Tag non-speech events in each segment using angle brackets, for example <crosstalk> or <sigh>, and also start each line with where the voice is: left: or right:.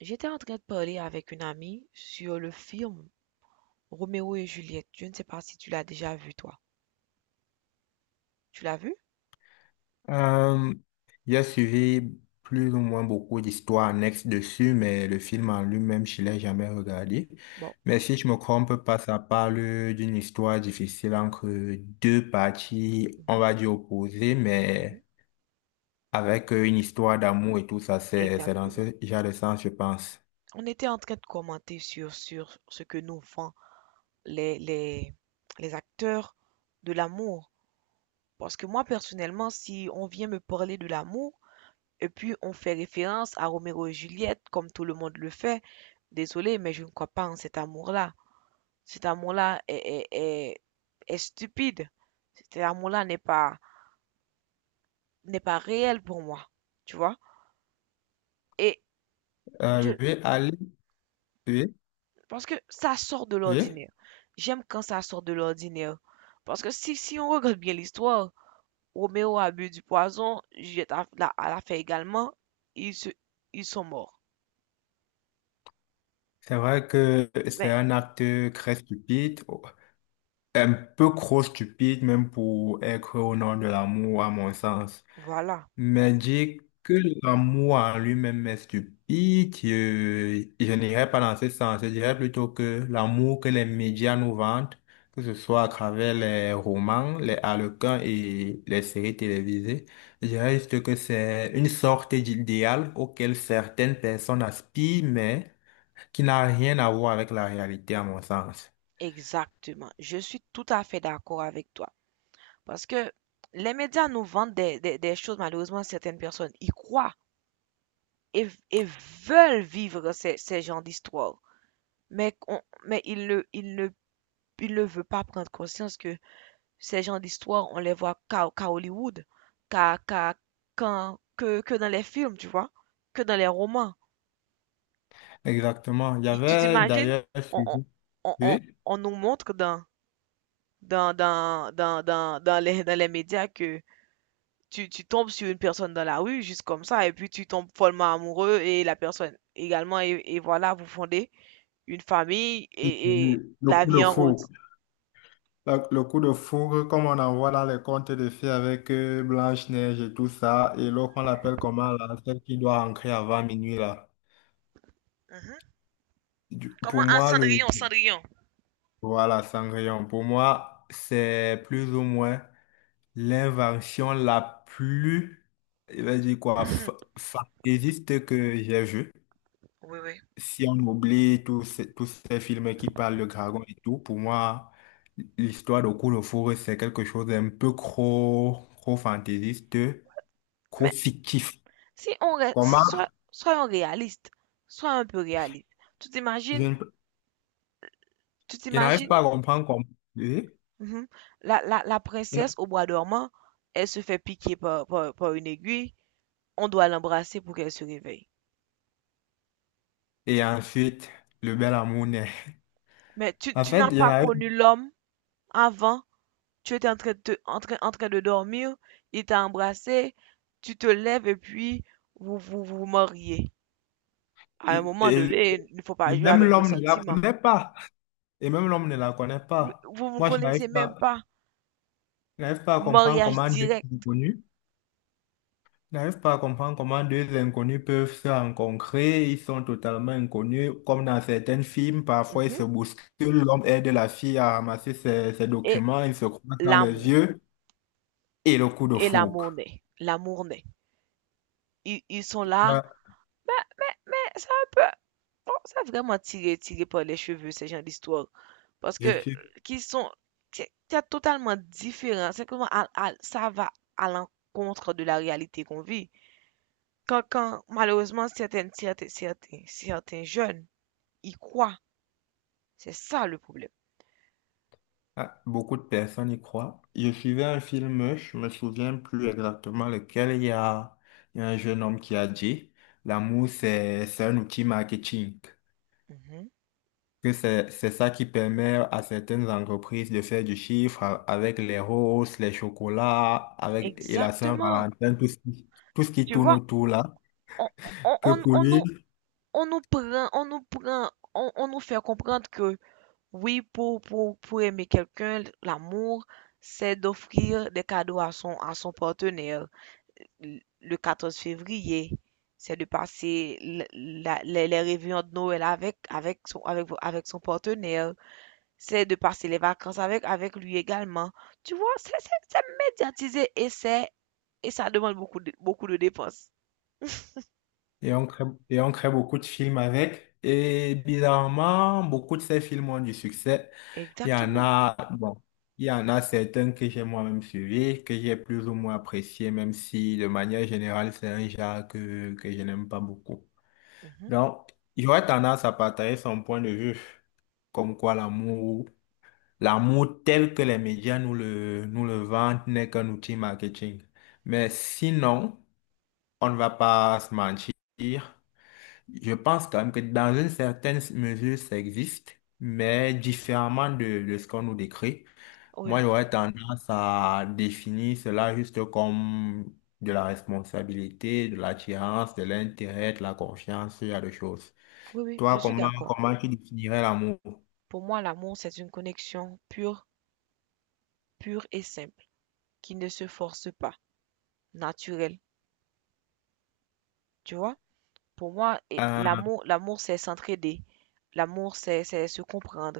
right: J'étais en train de parler avec une amie sur le film Roméo et Juliette. Je ne sais pas si tu l'as déjà vu, toi. Tu l'as vu?
left: Euh, j'ai suivi plus ou moins beaucoup d'histoires annexes dessus, mais le film en lui-même, je ne l'ai jamais regardé.
right: Bon.
left: Mais si je me trompe pas, ça parle d'une histoire difficile entre deux parties, on
right: Mhm,
left: va dire opposées,
right: mhm.
left: mais avec une histoire d'amour et tout ça, c'est dans
right: Exactement.
left: ce genre de sens, je pense.
right: On était en train de commenter sur ce que nous font les, les, les acteurs de l'amour. Parce que moi, personnellement, si on vient me parler de l'amour, et puis on fait référence à Roméo et Juliette, comme tout le monde le fait, désolé, mais je ne crois pas en cet amour-là. Cet amour-là est stupide. Cet amour-là n'est pas réel pour moi. Tu vois? Et
left: Euh,
right: je,
left: oui, Ali, oui,
right: parce que ça sort de
left: oui.
right: l'ordinaire. J'aime quand ça sort de l'ordinaire. Parce que si on regarde bien l'histoire, Roméo a bu du poison, Juliette l'a fait également, ils, se, ils sont morts.
left: C'est vrai que c'est
right: Mais
left: un acte très stupide, un peu trop stupide même pour être au nom de l'amour, à mon sens.
right: voilà,
left: Mais dire que l'amour en lui-même est stupide, je n'irais pas dans ce sens. Je dirais plutôt que l'amour que les médias nous vendent, que ce soit à travers les romans, les harlequins et les séries télévisées, je dirais juste que c'est une sorte d'idéal auquel certaines personnes aspirent, mais qui n'a rien à voir avec la réalité, à mon sens.
right: exactement. Je suis tout à fait d'accord avec toi. Parce que les médias nous vendent des choses. Malheureusement, certaines personnes y croient, et veulent vivre ces genres d'histoires. Mais ils ne veulent pas prendre conscience que ces genres d'histoires, on les voit qu'à Hollywood, qu'à, qu'à- que dans les films, tu vois, que dans les romans.
left: Exactement.
right: Tu
left: J'avais
right: t'imagines?
left: d'ailleurs
right: On, on,
left: suivi.
right: on, on-
left: Oui?
right: on nous montre dans les médias que tu tombes sur une personne dans la rue, juste comme ça, et puis tu tombes follement amoureux et la personne également, et voilà, vous fondez une famille et
left: Le
right: la
left: coup de
right: vie en
left: fou.
right: rose.
left: Le coup de foudre, comme on en voit dans les contes de fées avec Blanche-Neige et tout ça, et l'autre, on l'appelle comment, là, celle qui doit rentrer avant minuit, là.
right: Mhm.
left: Du-
right: Comment
left: pour
right: un
left: moi, le,
right: Cendrillon, Cendrillon.
left: voilà, Cendrillon, pour moi, c'est plus ou moins l'invention la plus, je vais dire quoi, fantaisiste que j'ai vue.
right: Oui, oui.
left: Si on oublie tous ces films qui parlent de dragons et tout, pour moi, l'histoire de coup de foudre, c'est quelque chose d'un peu trop, trop fantaisiste. Trop
right: Mais
left: fictif.
right: Si on reste, si-
left: Comment?
right: soit, soyons réalistes, sois un peu réaliste. Tu
left: Je
right: t'imagines,
left: ne
right: tu
left: je n'arrive
right: t'imagines,
left: pas à comprendre comment. Et
right: mhm, la princesse au bois dormant, elle se fait piquer par une aiguille, on doit l'embrasser pour qu'elle se réveille.
left: et ensuite, le bel amour naît.
right: Mais
left: En
right: tu
left: fait,
right: n'as
left: je
right: pas
left: n'arrive.
right: connu l'homme avant, tu étais en train en train de dormir, il t'a embrassé, tu te lèves et puis vous vous mariez. À un
left: Et,
right: moment donné, il ne faut pas
left: et
right: jouer
left: même
right: avec nos
left: l'homme ne la
right: sentiments.
left: connaît pas. Et même l'homme ne la connaît
right: Oui,
left: pas.
right: vous vous ne
left: Moi, je
right: connaissez
left: n'arrive
right: même
left: pas,
right: pas.
left: je n'arrive pas à comprendre
right: Mariage
left: comment deux
right: direct.
left: inconnus, je n'arrive pas à comprendre comment deux inconnus peuvent se rencontrer. Ils sont totalement inconnus. Comme dans certains films, parfois ils se
right: Mhm.
left: bousculent. L'homme aide la fille à ramasser ses
right: Et
left: documents. Ils se croisent dans les
right: l'amour.
left: yeux. Et le coup de
right: Et l'amour
left: foudre.
right: naît. L'amour naît. Ils sont là.
left: Ah,
right: Mais, mais ça peut... Bon, ça a vraiment tiré, tiré par les cheveux, ces gens d'histoire. Parce
left: je
right: que,
left: suis...
right: qu'ils sont... C'est totalement différent. C'est comment ça va à l'encontre de la réalité qu'on vit. Quand malheureusement, certains jeunes y croient, c'est ça le problème.
left: beaucoup de personnes y croient. Je suivais un film, je me souviens plus exactement lequel. Il y a un jeune homme qui a dit, l'amour, c'est un outil marketing.
right: Mhm.
left: Que c'est ça qui permet à certaines entreprises de faire du chiffre avec les roses, les chocolats, avec et la
right: Exactement.
left: Saint-Valentin, tout ce qui
right: Tu
left: tourne
right: vois,
left: autour là.
right: on, on,
left: Que
right: on,
left: pour
right: on
left: lui,
right: nous, on nous prend, on nous fait comprendre que oui, pour aimer quelqu'un, l'amour, c'est d'offrir des cadeaux à son partenaire. Le 14 février, c'est de passer les réveillons de Noël avec, avec son, avec son partenaire. C'est de passer les vacances avec, avec lui également. Tu vois, c'est médiatisé et et ça demande beaucoup de dépenses.
left: Et on crée, et on crée beaucoup de films avec. Et bizarrement, beaucoup de ces films ont du succès. Il y en
right: Exactement.
left: a, bon, il y en a certains que j'ai moi-même suivis, que j'ai plus ou moins appréciés, même si de manière générale, c'est un genre que je n'aime pas beaucoup.
right: Mhm.
left: Donc, j'aurais tendance à partager son point de vue, comme quoi l'amour, l'amour tel que les médias nous le vendent n'est qu'un outil marketing. Mais sinon, on ne va pas se mentir. Je pense quand même que dans une certaine mesure, ça existe, mais différemment de ce qu'on nous décrit.
right: Oui,
left: Moi,
right: oui,
left: j'aurais tendance à définir cela juste comme de la responsabilité, de l'attirance, de l'intérêt, de la confiance, ce genre de choses.
right: oui, je
left: Toi,
right: suis
left: comment,
right: d'accord.
left: comment tu définirais l'amour?
right: Pour moi, l'amour, c'est une connexion pure, pure et simple, qui ne se force pas, naturelle. Tu vois? Pour moi,
left: Euh,
right: l'amour, c'est s'entraider. L'amour, c'est se comprendre.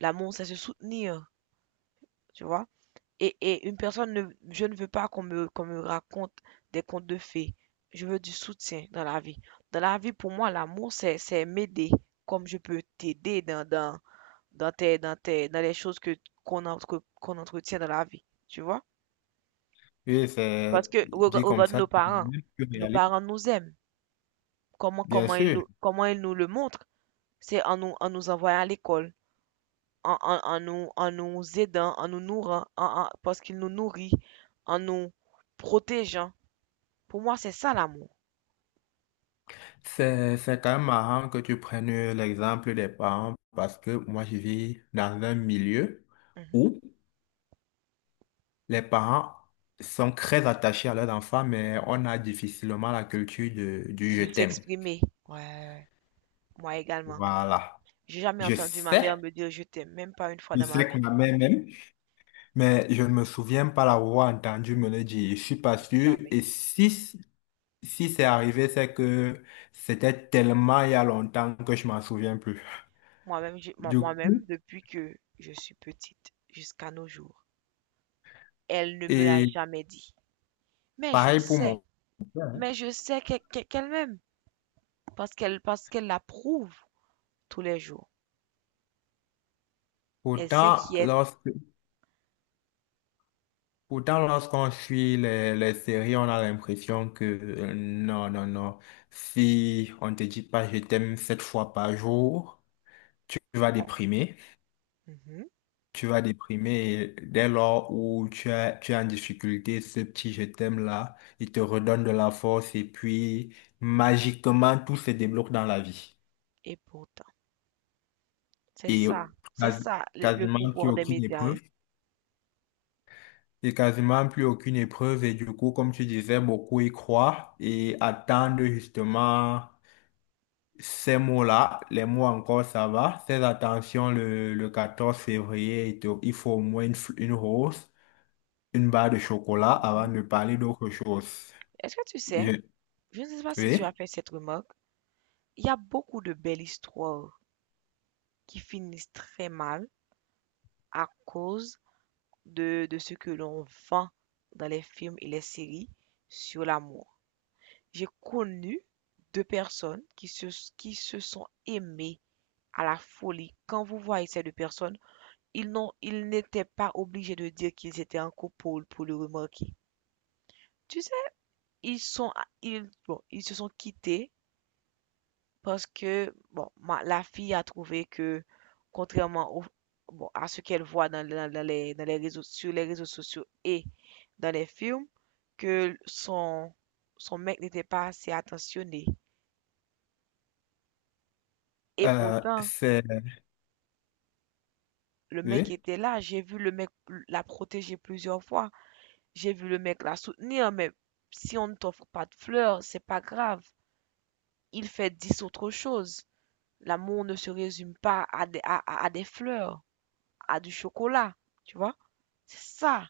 right: L'amour, c'est se soutenir. Tu vois? Et une personne ne, je ne veux pas qu'on me raconte des contes de fées. Je veux du soutien dans la vie. Dans la vie, pour moi, l'amour, c'est m'aider, comme je peux t'aider dans les choses que qu'on entretient dans la vie, tu vois?
left: oui, c'est
right: Parce que
left: dit comme
right: regarde
left: ça, c'est mieux, plus
right: nos
left: réaliste.
right: parents nous aiment.
left: Bien sûr.
right: Comment ils nous le montrent? C'est en nous envoyant à l'école, en nous aidant, en nous nourrant, parce qu'ils nous nourrissent, en nous protégeant. Pour moi, c'est ça l'amour.
left: C'est quand même marrant que tu prennes l'exemple des parents parce que moi, je vis dans un milieu
right: Mhm.
left: où les parents sont très attachés à leurs enfants, mais on a difficilement la culture du je
right: De
left: t'aime.
right: s'exprimer. Ouais, ouais, ouais. Moi également.
left: Voilà.
right: J'ai jamais
left: Je
right: entendu ma mère
left: sais,
right: me dire je t'aime, même pas une fois
left: je
right: dans ma
left: sais
right: vie.
left: qu'on a même, même, mais je ne me souviens pas l'avoir entendu me le dire. Je suis pas sûr.
right: Jamais.
left: Et si c'est arrivé, c'est que c'était tellement il y a longtemps que je m'en souviens plus.
right: Moi-même,
left: Du coup,
right: moi-même, depuis que je suis petite jusqu'à nos jours, elle ne me l'a
left: et
right: jamais dit. Mais je
left: pareil pour
right: sais,
left: mon père.
right: mais je sais qu'elle m'aime, parce qu'elle l'approuve tous les jours. Elle
left: Pourtant,
right: s'inquiète.
left: lorsque, pourtant, lorsqu'on suit les séries, on a l'impression que non, non, non. Si on te dit pas je t'aime sept fois par jour, tu vas
right: Oh,
left: déprimer.
right: mhm.
left: Tu vas déprimer et dès lors où tu as, tu es en difficulté, ce petit je t'aime là, il te redonne de la force et puis magiquement tout se débloque dans la vie.
right: Et pourtant,
left: Et
right: c'est
left: quasi-
right: ça le
left: quasiment plus
right: pouvoir des
left: aucune
right: médias, hein.
left: épreuve. Et quasiment plus aucune épreuve. Et du coup, comme tu disais, beaucoup y croient et attendent justement ces mots-là. Les mots encore, ça va. Ces attentions, le 14 février, il faut au moins une rose, une barre de chocolat avant
right: Mhm.
left: de parler d'autre chose.
right: Est-ce que tu sais?
left: Je-
right: Je ne sais pas si tu as
left: Oui.
right: fait cette remarque. Il y a beaucoup de belles histoires qui finissent très mal à cause de ce que l'on vend dans les films et les séries sur l'amour. J'ai connu deux personnes qui se sont aimées à la folie. Quand vous voyez ces deux personnes, ils n'étaient pas obligés de dire qu'ils étaient en couple pour le remarquer. Tu sais, ils sont, ils, bon, ils se sont quittés parce que bon, la fille a trouvé que, contrairement au- bon, à ce qu'elle voit dans les réseaux, sur les réseaux sociaux et dans les films, que son, son mec n'était pas assez attentionné. Et
left: Euh,
right: pourtant,
left: c'est,
right: le mec
left: oui.
right: était là, j'ai vu le mec la protéger plusieurs fois, j'ai vu le mec la soutenir, mais si on ne t'offre pas de fleurs, c'est pas grave. Il fait dix autres choses. L'amour ne se résume pas à des fleurs, à du chocolat, tu vois. C'est ça.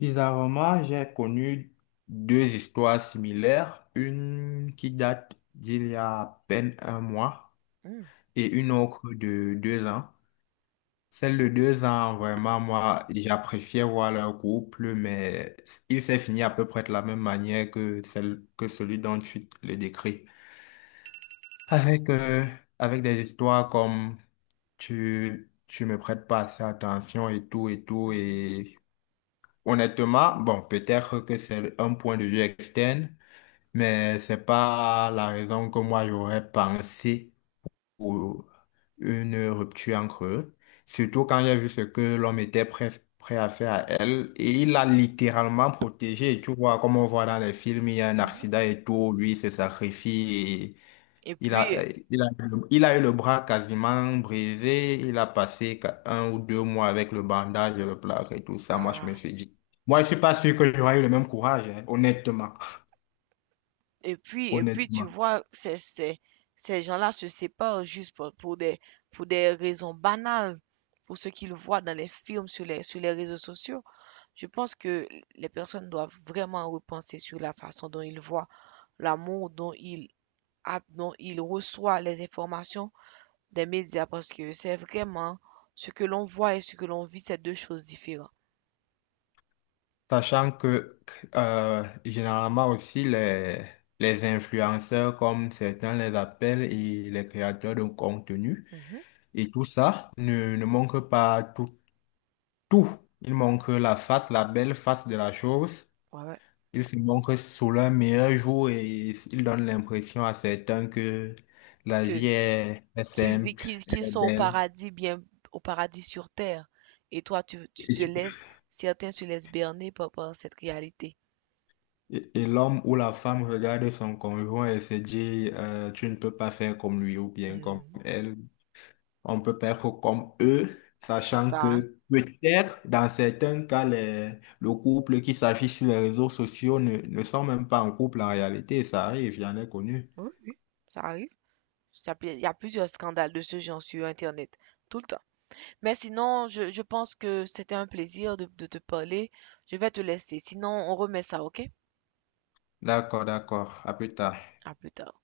left: Bizarrement, j'ai connu deux histoires similaires. Une qui date d'il y a à peine un mois
right: Mmh.
left: et une autre de 2 ans. Celle de 2 ans, vraiment, moi, j'appréciais voir leur couple, mais il s'est fini à peu près de la même manière que celle, que celui dont tu le décris. Avec, avec des histoires comme tu me prêtes pas assez attention et tout et
right: Mmh
left: tout.
right: mh.
left: Et honnêtement, bon, peut-être que c'est un point de vue externe, mais c'est pas la raison que moi j'aurais pensé ou une rupture entre eux, surtout quand j'ai vu ce que l'homme était prêt, prêt à faire à elle, et il l'a littéralement protégée, tu vois, comme on voit dans les films, il y a un
right: Mmh.
left: accident et tout, lui il se sacrifie, et
right: Et
left: il a,
right: puis
left: il a, il a eu le bras quasiment brisé, il a passé 1 ou 2 mois avec le bandage et le plâtre et tout ça, moi je me
right: ah,
left: suis dit, moi je suis pas sûr que j'aurais eu le même courage, hein, honnêtement, <laughs>
right: et puis tu
left: honnêtement.
right: vois ces ces gens-là se séparent juste pour des raisons banales, pour ce qu'ils voient dans les films, sur les réseaux sociaux. Je pense que les personnes doivent vraiment repenser sur la façon dont ils voient l'amour, dont ils reçoivent les informations des médias parce que c'est vraiment ce que l'on voit et ce que l'on vit, c'est 2 choses différentes.
left: Sachant que généralement aussi les influenceurs, comme certains les appellent, et les créateurs de contenu,
right: Mmh.
left: et tout ça ne manque pas tout, tout. Il manque la face, la belle face de la chose.
right: Ouais,
left: Il se manque sous leur meilleur jour et il donne l'impression à certains que la vie
right: ouais.
left: est simple, elle
right: Qu'ils
left: est
right: sont au
left: belle.
right: paradis, bien au paradis sur terre. Et toi, tu
left: Et,
right: te
left: tu-
right: laisses, certains se laissent berner par cette réalité.
left: et l'homme ou la femme regarde son conjoint et se dit, tu ne peux pas faire comme lui ou bien comme
right: Mhm.
left: elle. On peut perdre comme eux,
right: C'est
left: sachant
right: ça, hein?
left: que peut-être dans certains cas, le couple qui s'affiche sur les réseaux sociaux ne sont même pas en couple en réalité. Ça arrive, j'en ai connu.
right: Oui, oui, ça arrive. Ça peut- Il y a plusieurs scandales de ce genre sur Internet, tout le temps. Mais sinon, je pense que c'était un plaisir de te parler. Je vais te laisser. Sinon, on remet ça, ok?
left: D'accord, d'accord. À plus tard.
right: À plus tard.